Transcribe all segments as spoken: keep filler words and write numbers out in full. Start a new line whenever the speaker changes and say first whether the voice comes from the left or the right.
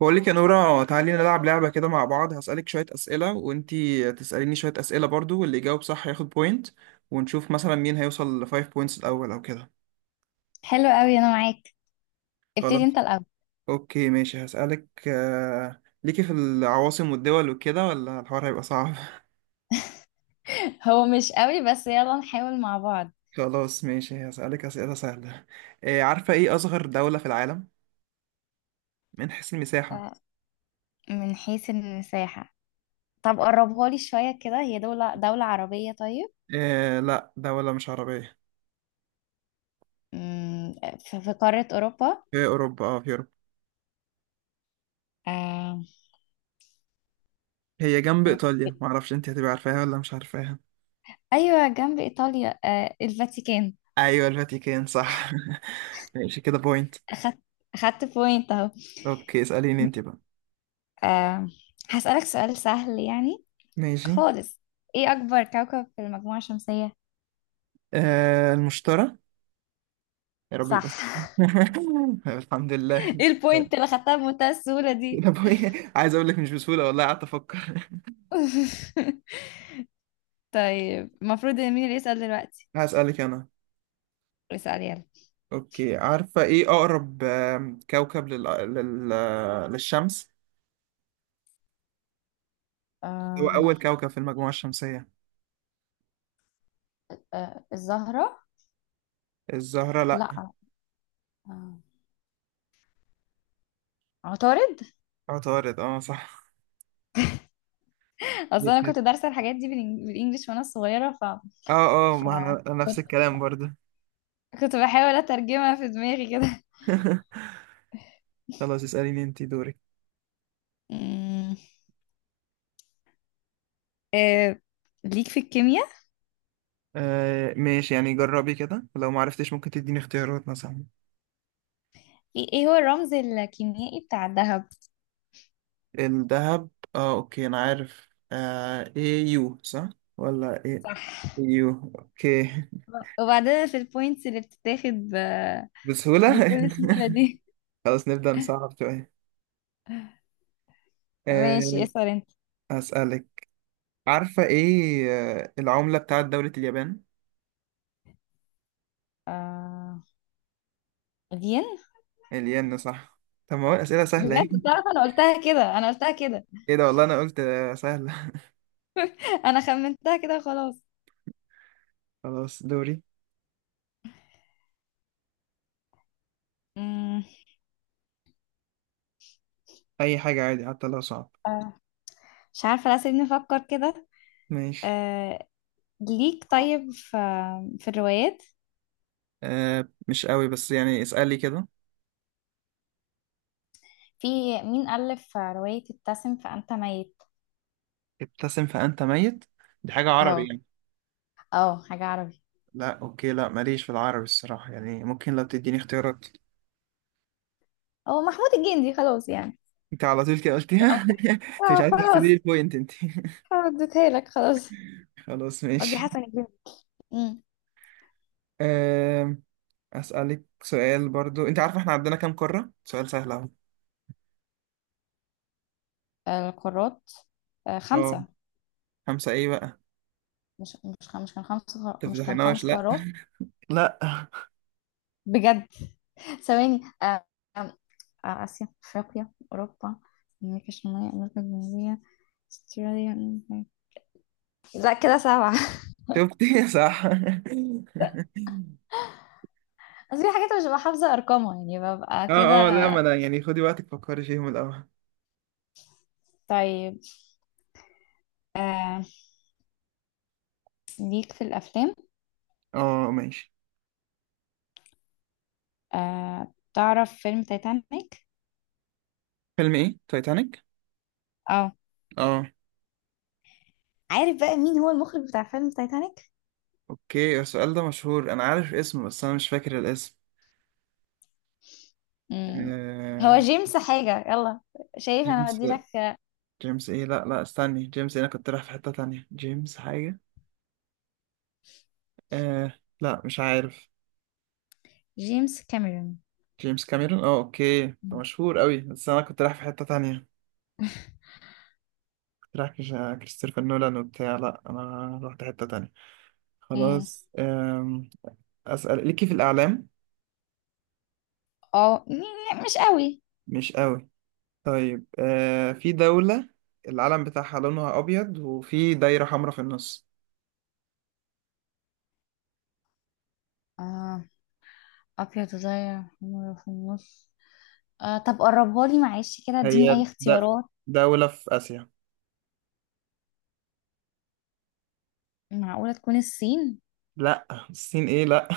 right: بقول لك يا نورة، تعالي نلعب لعبة كده مع بعض. هسألك شوية أسئلة وانتي تسأليني شوية أسئلة برضو، واللي يجاوب صح ياخد بوينت، ونشوف مثلا مين هيوصل لفايف بوينتس الأول أو كده.
left: حلو قوي انا معاك. ابتدي انت
right: خلاص
left: الاول.
right: أوكي ماشي، هسألك آه، ليكي في العواصم والدول وكده ولا الحوار هيبقى صعب؟
left: هو مش قوي، بس يلا نحاول مع بعض.
right: خلاص ماشي، هسألك أسئلة سهلة. آه، عارفة إيه أصغر دولة في العالم من حيث المساحة؟
left: آه، من حيث المساحة. طب قربها لي شوية كده، هي دولة دولة عربية طيب؟
right: آه، لا، دولة مش عربية.
left: مم، في في قارة أوروبا؟
right: في أوروبا، اه في أوروبا.
left: آه،
right: هي جنب
left: آه،
right: إيطاليا، معرفش انتي هتبقى عارفاها ولا مش عارفاها.
left: أيوة جنب إيطاليا، آه، الفاتيكان.
right: ايوه، الفاتيكان صح. ماشي، كده بوينت.
left: أخدت، أخدت بوينت أهو.
right: اوكي، اسأليني انت بقى.
left: آه، هسألك سؤال سهل يعني
right: ماشي.
left: خالص. إيه أكبر كوكب في المجموعة الشمسية؟
right: آه، المشترى. يا رب يبقى
left: صح.
right: صح. الحمد لله.
left: إيه البوينت اللي خدتها بمنتهى السهولة دي؟
right: كده بوينت. عايز اقول لك مش بسهولة والله، قعدت افكر.
left: طيب المفروض ان مين اللي يسأل دلوقتي؟
right: هسألك انا.
left: اسأل يلا.
right: اوكي، عارفة ايه اقرب آم، كوكب لل... لل... للشمس؟ هو
left: آه،
right: اول كوكب في المجموعة الشمسية.
left: آه الزهرة؟
right: الزهرة لا.
left: لا، آه، عطارد.
right: عطارد، اه صح.
left: اصل انا كنت دارسه الحاجات دي بالإنج- بالانجلش وانا صغيره، ف...
right: اه اه،
left: ف
right: ما احنا نفس
left: كنت
right: الكلام برضه.
left: كنت بحاول اترجمها في دماغي كده.
right: خلاص، اسأليني انت دورك.
left: أمم، آه، ليك في الكيمياء؟
right: آه ماشي، يعني جربي كده، لو ما عرفتش ممكن تديني اختيارات مثلا.
left: ايه إيه هو الرمز الكيميائي بتاع الذهب؟
right: الذهب. اه اوكي، انا عارف. آه ايه يو صح ولا ايه؟
left: صح.
right: يو. اوكي.
left: وبعدين في البوينتس اللي بتتاخد ب...
right: بسهولة.
left: بكل سهوله دي؟
right: خلاص، نبدأ نصعب شوية. آه.
left: ماشي، اسأل انت.
right: هسألك. عارفة ايه آه العملة بتاعت دولة اليابان؟
left: آه، الين.
right: الين صح. طب ما هو الأسئلة سهلة ايه.
left: بجد تعرف انا قلتها كده، انا قلتها كده،
right: ايه ده، والله انا قلت آه، سهلة.
left: انا خمنتها كده خلاص.
right: خلاص، دوري.
left: مم.
right: اي حاجة عادي، حتى لو صعب.
left: آه، مش عارفه، لا سيبني افكر كده.
right: ماشي.
left: آه، ليك طيب في، في الروايات؟
right: آه مش قوي، بس يعني اسألي كده.
left: في، مين ألف رواية ابتسم فأنت ميت؟
right: ابتسم فأنت ميت. دي حاجة عربي
left: اهو،
right: يعني؟
left: اه حاجة عربي.
right: لا أوكي، لا ماليش في العربي الصراحة، يعني ممكن لو تديني اختيارات.
left: هو محمود الجندي خلاص يعني.
right: أنت على طول كده قلتيها.
left: أوضح.
right: أنت مش
left: اه
right: عايز تحسبي لي
left: خلاص،
right: البوينت أنت.
left: اديتها لك خلاص.
right: خلاص
left: قصدي
right: ماشي.
left: حسن الجندي. امم.
right: أم، أسألك سؤال برضو، أنت عارفة إحنا عندنا كام قارة؟ سؤال سهل أهو.
left: القارات، آه،
right: أه.
left: خمسة.
right: خمسة إيه بقى؟
left: مش مش خ- مش كان خمس قار- مش كان
right: تفضحيناش،
left: خمس
right: لا،
left: قارات؟
right: لا.
left: بجد. ثواني. آه، آم، آه، آسيا، أفريقيا، أوروبا، أمريكا الشمالية، أمريكا الجنوبية، أستراليا. لا كده سبعة.
right: شفتي؟ صح.
left: بس في حاجات مش ببقى حافظة أرقامها يعني، ببقى كده.
right: اه اه لا، ما انا يعني خدي وقتك، فكري فيهم الاول.
left: طيب، آه، ليك في الأفلام؟
right: اه ماشي.
left: آه، تعرف فيلم تايتانيك؟
right: فيلم ايه؟ تايتانيك.
left: اه،
right: اه
left: عارف بقى مين هو المخرج بتاع فيلم تايتانيك؟
right: اوكي، السؤال ده مشهور، انا عارف اسمه بس انا مش فاكر الاسم.
left: مم. هو
right: آه...
left: جيمس حاجة، يلا. شايف أنا
right: جيمس.
left: بديلك. آه،
right: جيمس ايه؟ لا لا، استني، جيمس إيه؟ انا كنت رايح في حتة تانية، جيمس حاجة. آه... لا مش عارف.
left: جيمس كاميرون.
right: جيمس كاميرون، اه اوكي، ده
left: مم.
right: مشهور قوي، بس انا كنت رايح في حتة تانية. كنت رايح كش- كريستوفر نولان وبتاع، لا انا رحت حتة تانية.
left: مم.
right: خلاص آم... اسأل، ليكي في الاعلام؟
left: اه، م- م- مش قوي.
right: مش قوي. طيب آه... في دولة العلم بتاعها لونها ابيض وفي دايرة حمراء في النص.
left: آه، أبيض زي حمرا في النص؟ آه طب قربها لي معلش كده،
right: هي
left: اديني أي
right: د-
left: اختيارات.
right: دولة في آسيا.
left: معقولة تكون الصين؟
right: لا، الصين ايه، لا.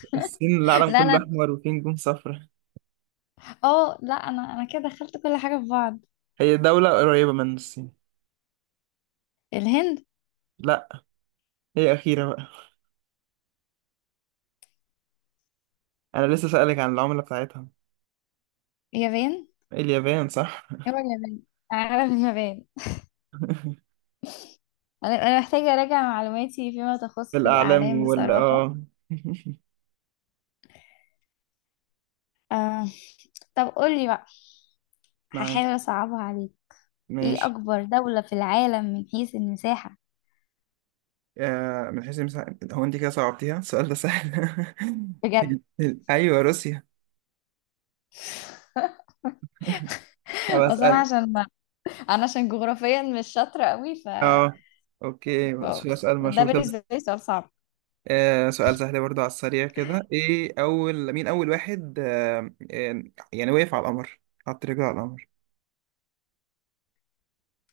right: الصين العالم
left: لا
right: كله
left: لا،
right: أحمر وفيه نجوم صفرا.
left: اه لا أنا، أنا كده دخلت كل حاجة في بعض.
right: هي دولة قريبة من الصين.
left: الهند؟
right: لا. هي أخيرة بقى، أنا لسه سألك عن العملة بتاعتها.
left: اليابان.
right: إيه، اليابان صح.
left: هو اليابان. عالم اليابان. أنا، أنا محتاجة أراجع معلوماتي فيما تخص
right: الأعلام
left: الأعلام
right: وال
left: بصراحة.
right: اه.
left: آه، طب قولي بقى.
right: معاك.
left: هحاول أصعبها عليك. إيه
right: ماشي.
left: أكبر دولة في العالم من حيث المساحة؟
right: آه من حيث المساحة، هو أنت كده صعبتيها؟ السؤال ده سهل.
left: بجد.
right: أيوة، روسيا. طب
left: اصل انا
right: أسأل.
left: عشان ما، انا عشان جغرافيا مش شاطره قوي، ف
right: اه اوكي،
left: اه.
right: سؤال
left: ده
right: مشهور طب.
left: بالنسبة لي سؤال صعب.
right: آه سؤال سهل برضو، على السريع كده، ايه اول مين، اول واحد آه آه، يعني وقف على القمر، حط رجله على القمر؟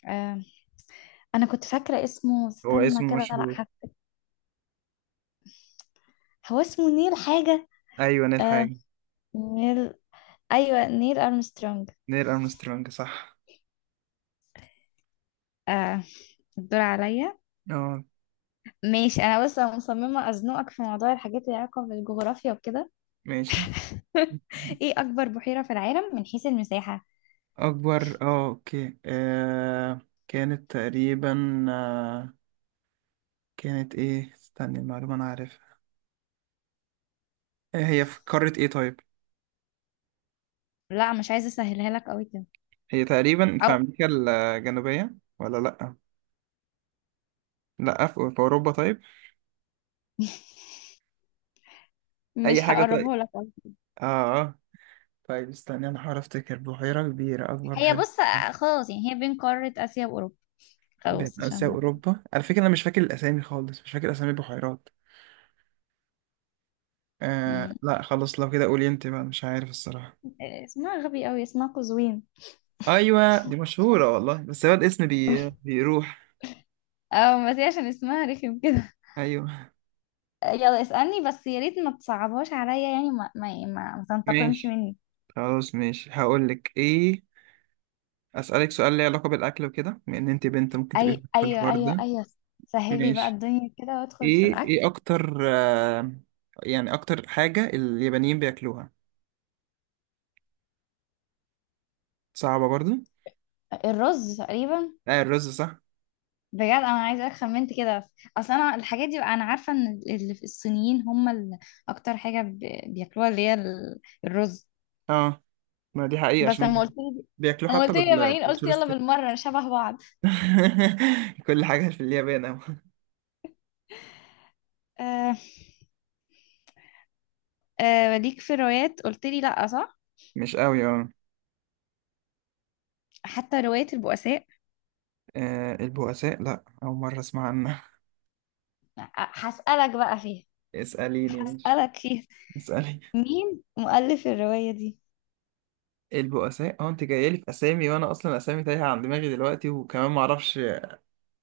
left: آه. أنا كنت فاكرة اسمه،
right: هو
left: استنى
right: اسمه
left: كده، لأ
right: مشهور.
left: هفتكر. هو اسمه نيل حاجة.
right: ايوه، نيل
left: آه.
right: حاجة.
left: نيل، أيوة نيل أرمسترونج.
right: نيل ارمسترونج صح.
left: آه. الدور عليا.
right: اه
left: ماشي، أنا بس أنا مصممة أزنقك في موضوع الحاجات اللي علاقة بالجغرافيا وكده.
right: ماشي.
left: إيه أكبر بحيرة في العالم من حيث المساحة؟
right: اكبر، اه اوكي، آه كانت تقريبا، آه كانت ايه، استني، المعلومة انا عارفها. آه، هي في قارة ايه طيب؟
left: لا مش عايزة أسهلها لك أوي كده.
right: هي تقريبا في
left: أو
right: امريكا الجنوبية ولا لا؟ لا، في في اوروبا طيب؟ اي
left: مش
right: حاجة طيب.
left: هقربه لك أوي.
right: اه آه. طيب استنى، انا هحاول افتكر بحيرة كبيرة، اكبر
left: هي
right: بحيرة.
left: بص، آه، خلاص يعني هي بين قارة آسيا وأوروبا.
right: بين
left: خلاص
right: اسيا
left: عشان،
right: واوروبا؟ على فكرة انا مش فاكر الاسامي خالص، مش فاكر اسامي البحيرات. آه لا خلاص، لو كده قولي انت بقى، مش عارف الصراحة.
left: آه، اسمها غبي أوي، اسمها قزوين.
right: ايوه، دي مشهورة والله، بس هو الاسم بي... بيروح.
left: أو بس هي عشان اسمها رخم كده.
right: ايوه.
left: آه، يلا اسألني بس يا ريت ما تصعبهاش عليا يعني ما ما ما, ما تنتقمش
right: ماشي.
left: مني.
right: خلاص ماشي، هقول لك ايه. اسالك سؤال ليه علاقة بالاكل وكده، بما ان انت بنت ممكن تبقى
left: أي
right: في
left: أيوة
right: الحوار
left: أيوة
right: ده.
left: أيوة. سهلي بقى
right: ماشي.
left: الدنيا كده وادخل في
right: ايه
left: الأكل.
right: ايه اكتر، آه يعني اكتر حاجة اليابانيين بياكلوها؟ صعبة برضو.
left: الرز تقريبا.
right: آه، الرز صح.
left: بجد أنا عايزة خمنت كده بس. أصل أنا الحاجات دي بقى، أنا عارفة إن اللي في الصينيين هم اللي أكتر حاجة ب- بياكلوها اللي هي ال- الرز.
right: اه، ما دي حقيقة،
left: بس
right: عشان هم
left: لما قلت لي،
right: بياكلوه
left: لما
right: حتى
left: قلت لي يا
right: بال-
left: بنين قلت يلا
right: بالتورستيك.
left: بالمرة شبه بعض.
right: كل حاجة في اليابان أوي.
left: أه، آه ليك في الروايات؟ قلت لي لا، صح؟
right: مش أوي، اه.
left: حتى رواية البؤساء.
right: آه، البؤساء، لا أول مرة أسمع عنها.
left: هسألك بقى فيها.
right: اسأليني ماشي.
left: هسألك فيها،
right: اسألي.
left: مين مؤلف الرواية دي؟
right: البؤساء، اه أنت جاية لي في أسامي، وأنا أصلا أسامي تايهة عن دماغي دلوقتي، وكمان معرفش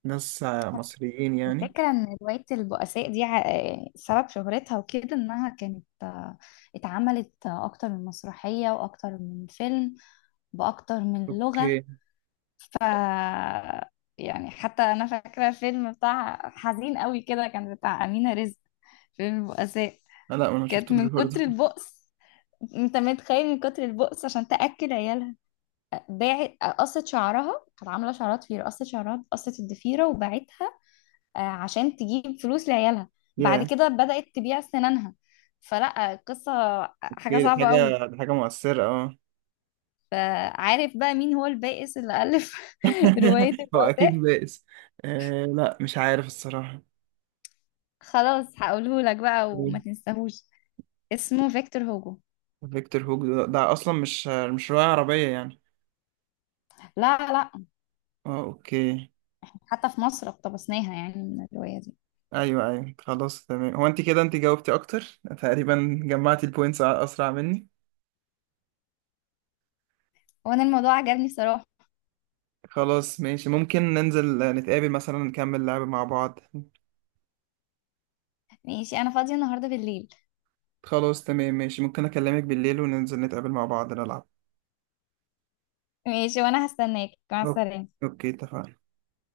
right: ناس آه، مصريين يعني.
left: الفكرة ان رواية البؤساء دي ع- آه، سبب شهرتها وكده انها كانت، آه، اتعملت آه، اكتر من مسرحية واكتر من فيلم، باكتر من لغة.
right: أوكي.
left: ف يعني حتى انا فاكرة الفيلم بتاع حزين قوي كده كان بتاع أمينة رزق، فيلم البؤساء.
right: آه، لا أنا
left: كانت
right: شفتوش
left: من كتر
right: برضه.
left: البؤس، انت متخيل من كتر البؤس عشان تاكل عيالها، باعت، قصت شعرها، كانت عامله شعرات في قصت شعرها، قصت الضفيره وباعتها، آه، عشان تجيب فلوس لعيالها. بعد
right: يا.
left: كده بدات تبيع سنانها. فلا قصه، حاجه
right: إيه دي،
left: صعبه قوي.
right: حاجة، دي حاجة مؤثرة اه.
left: فعارف بقى مين هو البائس اللي الف روايه
right: هو أكيد
left: البؤساء؟
right: بائس. آه لا مش عارف الصراحة.
left: خلاص هقوله لك بقى وما تنساهوش. اسمه فيكتور هوجو.
right: فيكتور هوج، ده, ده اصلا مش مش رواية عربية يعني.
left: لا لا.
right: اه اوكي.
left: حتى في مصر اقتبسناها يعني من الروايه دي.
right: ايوه ايوه، خلاص تمام، هو انت كده انت جاوبتي اكتر تقريبا، جمعتي البوينتس اسرع مني.
left: وانا الموضوع عجبني صراحه.
right: خلاص ماشي، ممكن ننزل آه، نتقابل مثلا، نكمل لعب مع بعض.
left: ماشي انا فاضيه النهارده بالليل.
right: خلاص تمام ماشي، ممكن اكلمك بالليل وننزل نتقابل مع بعض نلعب.
left: ماشي، وانا هستناك، مع
right: أوك-
left: السلامة.
right: اوكي اتفقنا.